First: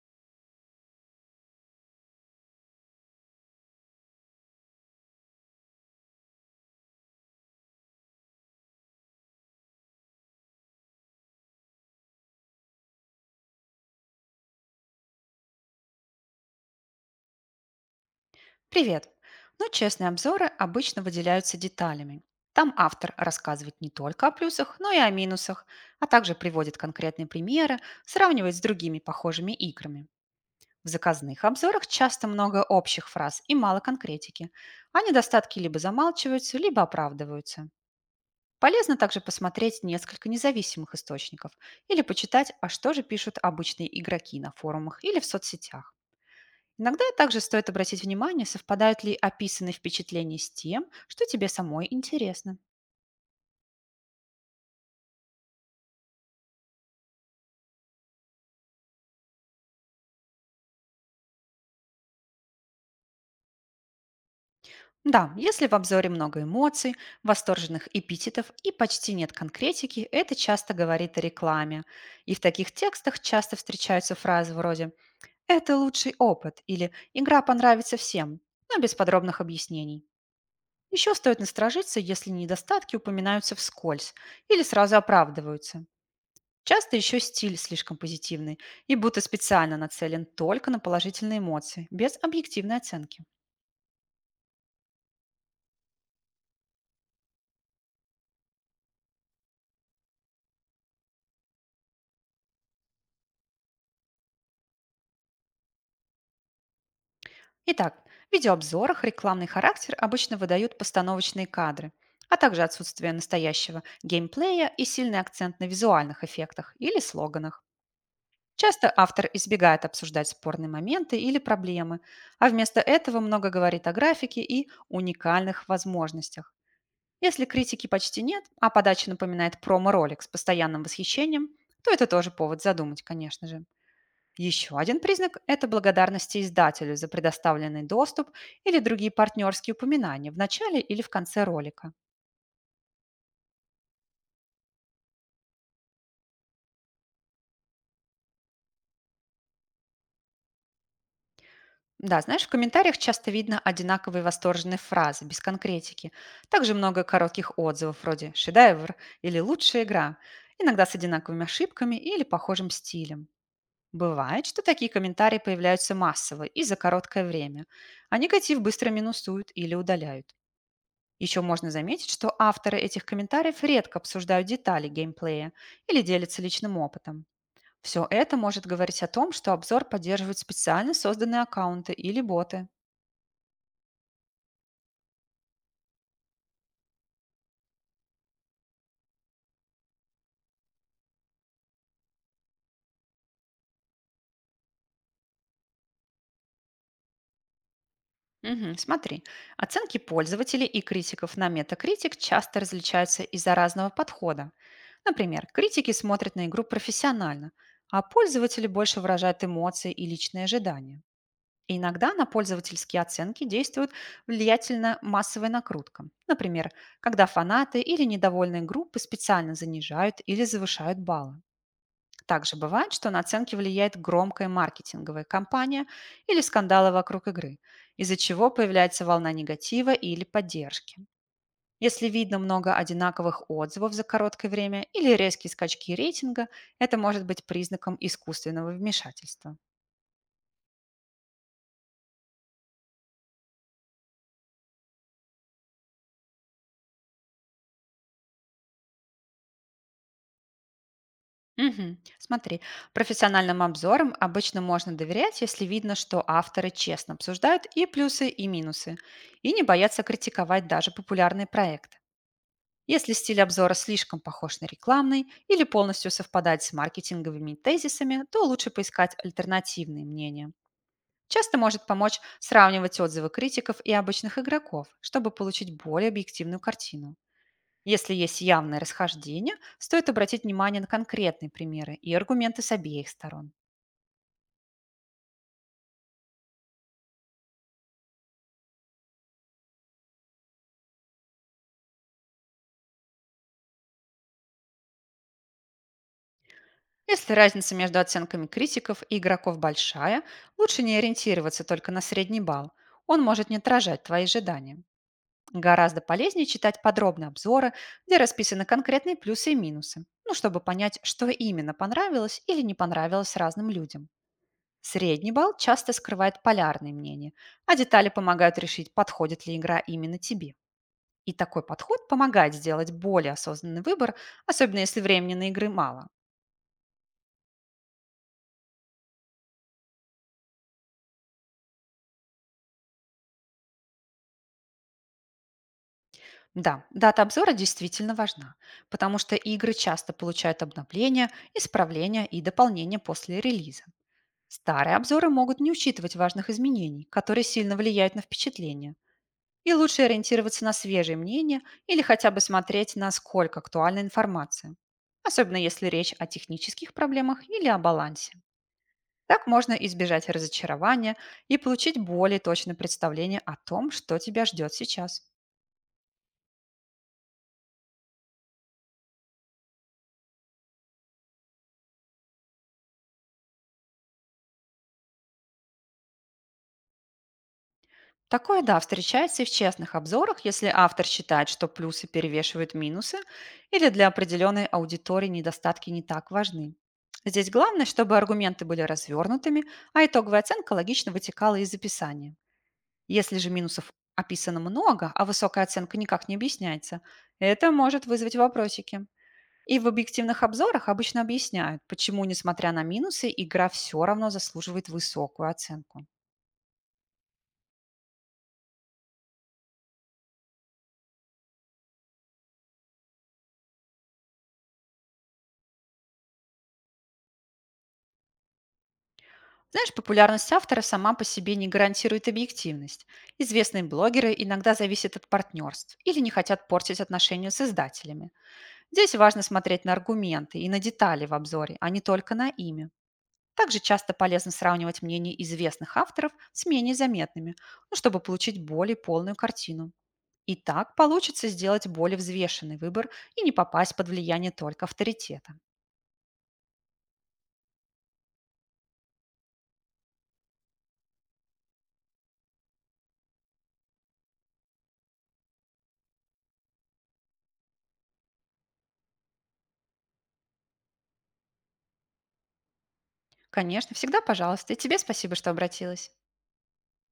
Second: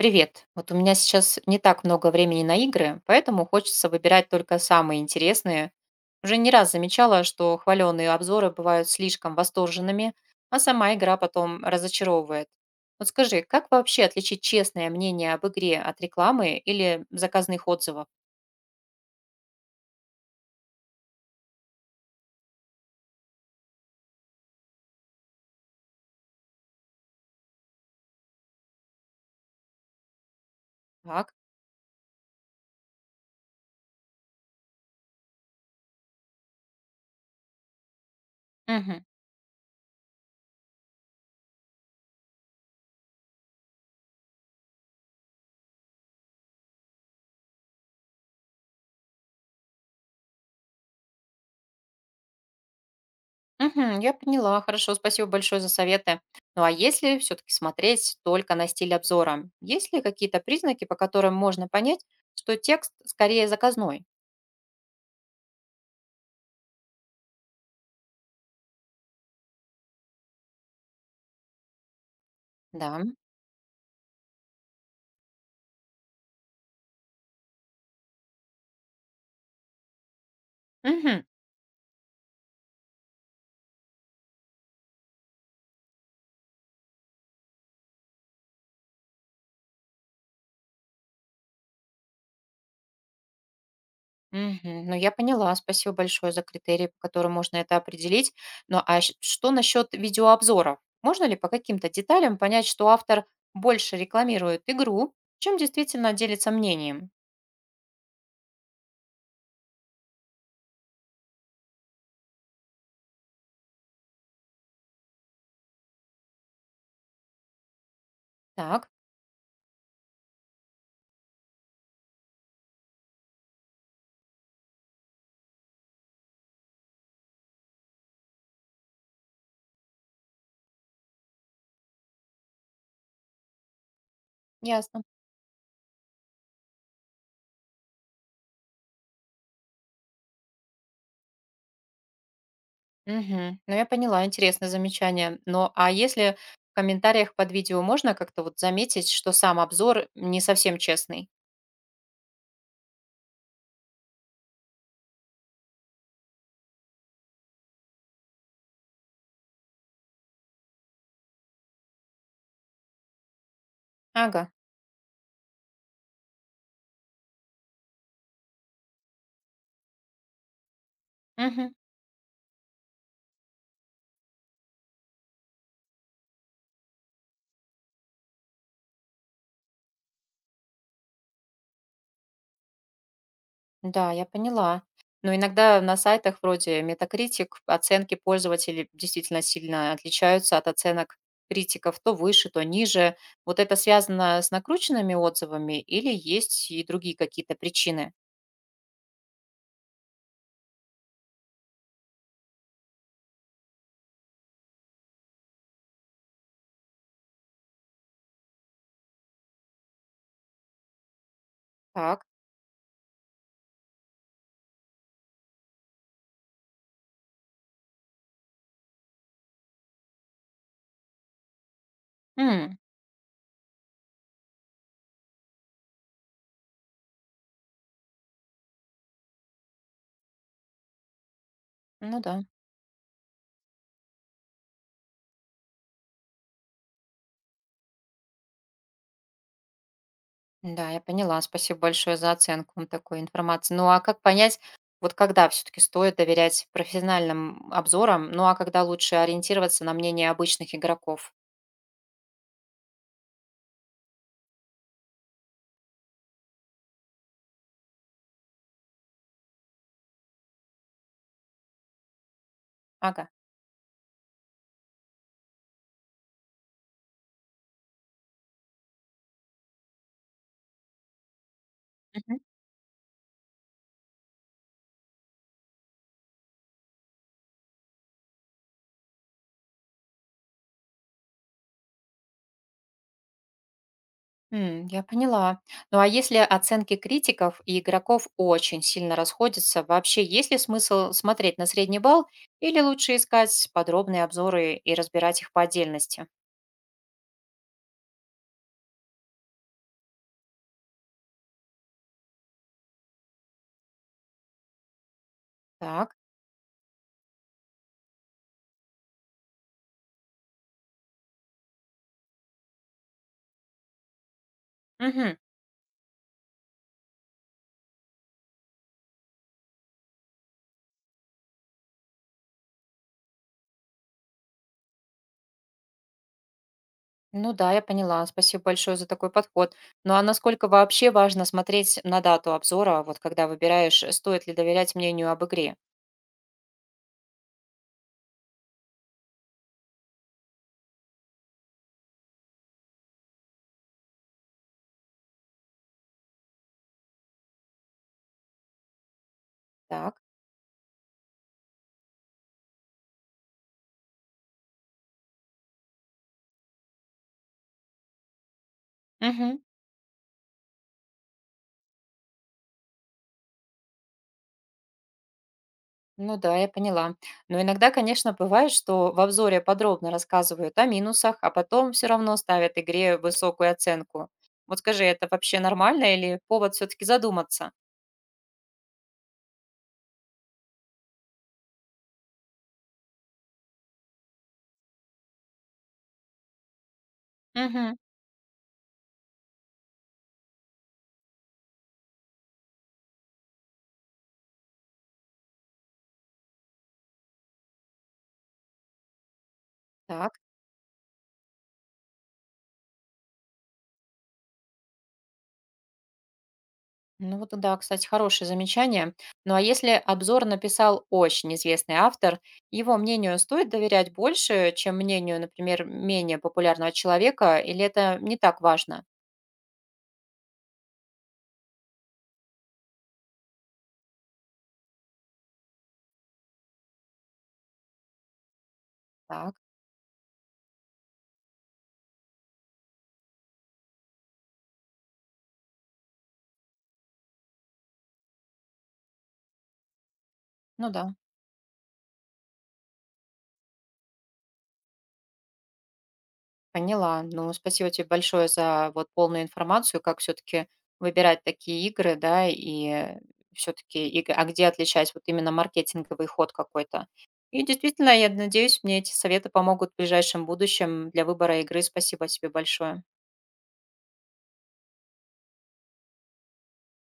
Привет. Вот у меня сейчас не так много времени на игры, поэтому хочется выбирать только самые интересные. Уже не раз замечала, что хваленые обзоры бывают слишком восторженными, а сама игра потом разочаровывает. Вот скажи, как вообще отличить честное мнение об игре от рекламы или заказных отзывов? Привет! Но честные обзоры обычно выделяются деталями. Там автор рассказывает не только о плюсах, но и о минусах, а также приводит конкретные примеры, сравнивает с другими похожими играми. В Так. заказных обзорах часто много общих фраз и мало конкретики, а недостатки либо замалчиваются, либо оправдываются. Полезно Мгм. также посмотреть несколько независимых источников или почитать, а что же пишут обычные игроки на форумах или в соцсетях. Иногда также стоит обратить внимание, совпадают ли описанные впечатления с тем, что тебе самой интересно. Мгм. Я поняла, хорошо, спасибо большое за советы. Ну а если все-таки смотреть только на стиль обзора, есть ли какие-то признаки, по которым можно понять, что текст скорее заказной? Да, если в обзоре много эмоций, восторженных эпитетов и почти нет конкретики, это часто говорит о рекламе. И в таких Да. текстах часто встречаются фразы вроде «это лучший опыт» или «игра понравится всем», но без подробных объяснений. Еще Мгм. стоит насторожиться, если недостатки упоминаются вскользь или сразу оправдываются. Часто еще стиль слишком позитивный и будто специально нацелен только на положительные эмоции, без объективной оценки. Мгм. Ну я поняла, спасибо большое за критерии, по которым можно это определить. Ну а что насчет видеообзоров? Можно ли по каким-то деталям понять, что автор больше рекламирует игру, чем действительно делится мнением? Итак, в видеообзорах рекламный характер обычно выдают постановочные кадры, а также отсутствие настоящего геймплея и сильный акцент на визуальных эффектах или слоганах. Так, Часто автор избегает обсуждать спорные моменты или проблемы, а вместо этого много говорит о графике и уникальных возможностях. Если критики почти нет, а подача напоминает промо-ролик с постоянным восхищением, то это тоже повод задумать, конечно же. Еще один ясно. признак– это благодарность издателю за предоставленный доступ или другие партнерские упоминания в начале или в конце ролика. Мгм. Ну, я поняла, интересное замечание. Но а если в комментариях под видео можно как-то вот заметить, что сам обзор не совсем честный? Да, знаешь, в комментариях часто видно одинаковые восторженные фразы, без конкретики. Также много коротких отзывов вроде «шедевр» или «лучшая игра», иногда с одинаковыми ошибками или похожим стилем. Бывает, Ага. что такие комментарии появляются массово и за короткое время, а негатив быстро минусуют или удаляют. Еще можно Мгм. заметить, что авторы этих комментариев редко обсуждают детали геймплея или делятся личным опытом. Все это может говорить о том, что обзор поддерживают специально созданные аккаунты или боты. Да, я поняла. Но иногда на сайтах вроде Metacritic оценки пользователей действительно сильно отличаются от оценок критиков то выше, то ниже. Вот это связано с накрученными отзывами или есть и другие какие-то причины? Мгм. Смотри, оценки пользователей и критиков на Metacritic часто различаются из-за разного подхода. Например, критики смотрят на игру профессионально, а пользователи больше выражают эмоции и личные ожидания. И иногда на Так. пользовательские оценки действует влиятельно массовая накрутка. Например, когда фанаты или недовольные группы специально занижают или завышают баллы. Также М. бывает, что на оценки влияет громкая маркетинговая кампания или скандалы вокруг игры, из-за чего появляется волна негатива или поддержки. Если Ну видно да. много одинаковых отзывов за короткое время или резкие скачки рейтинга, это может быть признаком искусственного вмешательства. Да, я поняла. Спасибо большое за оценку такой информации. Ну, а как понять, вот когда все-таки стоит доверять профессиональным обзорам, ну, а когда лучше ориентироваться на мнение обычных игроков? Мгм. Смотри, профессиональным обзорам обычно можно доверять, если видно, что авторы честно обсуждают и плюсы, и минусы, и не боятся критиковать даже популярные проекты. Если Ага. стиль обзора слишком похож на рекламный или полностью совпадает с маркетинговыми тезисами, то лучше поискать альтернативные мнения. Часто может помочь Мгм. сравнивать отзывы критиков и обычных игроков, чтобы получить более объективную картину. Если есть явное расхождение, стоит обратить внимание на конкретные примеры и аргументы с обеих сторон. М, я поняла. Ну, а если оценки критиков и игроков очень сильно расходятся, вообще есть ли смысл смотреть на средний балл или лучше искать подробные обзоры и разбирать их по отдельности? Если разница между оценками критиков и игроков большая, лучше не ориентироваться только на средний балл. Он может не отражать твои ожидания. Гораздо Так. полезнее читать подробные обзоры, где расписаны конкретные плюсы и минусы, ну, чтобы понять, что именно понравилось или не понравилось разным людям. Средний Мгм. балл часто скрывает полярные мнения, а детали помогают решить, подходит ли игра именно тебе. И такой подход помогает сделать более осознанный выбор, особенно если времени на игры мало. Ну да, я поняла. Спасибо большое за такой подход. Ну а насколько вообще важно смотреть на дату обзора, вот когда выбираешь, стоит ли доверять мнению об игре? Да, дата обзора действительно важна, потому что игры часто получают обновления, исправления и дополнения после релиза. Старые обзоры могут не учитывать важных изменений, которые сильно влияют на впечатление. И лучше Так. ориентироваться на свежие мнения или хотя бы смотреть, насколько актуальна информация. Особенно если речь о технических проблемах или о балансе. Так Мгм. можно избежать разочарования и получить более точное представление о том, что тебя ждет сейчас. Ну да, я поняла. Но иногда, конечно, бывает, что в обзоре подробно рассказывают о минусах, а потом все равно ставят игре высокую оценку. Вот скажи, это вообще нормально или повод все-таки задуматься? Такое, да, встречается и в честных обзорах, если автор считает, что плюсы перевешивают минусы, или для определенной аудитории недостатки не так важны. Здесь главное, Мгм. чтобы аргументы были развернутыми, а итоговая оценка логично вытекала из описания. Если же минусов описано много, а высокая оценка никак не объясняется, это может вызвать вопросики. И в Так. объективных обзорах обычно объясняют, почему, несмотря на минусы, игра все равно заслуживает высокую оценку. Ну вот да, кстати, хорошее замечание. Ну а если обзор написал очень известный автор, его мнению стоит доверять больше, чем мнению, например, менее популярного человека, или это не так важно? Знаешь, популярность автора сама по себе не гарантирует объективность. Известные блогеры иногда зависят от партнерств или не хотят портить отношения с издателями. Здесь важно Так, смотреть на аргументы и на детали в обзоре, а не только на имя. Также часто полезно сравнивать мнения известных авторов с менее заметными, ну, чтобы получить более полную картину. И ну так да, получится сделать более взвешенный выбор и не попасть под влияние только авторитета. поняла. Ну, спасибо тебе большое за вот полную информацию, как все-таки выбирать такие игры, да, и все-таки, а где отличать вот именно маркетинговый ход какой-то. И действительно, я надеюсь, мне эти советы помогут в ближайшем будущем для выбора игры. Спасибо тебе большое. Конечно, всегда пожалуйста. И тебе спасибо, что обратилась.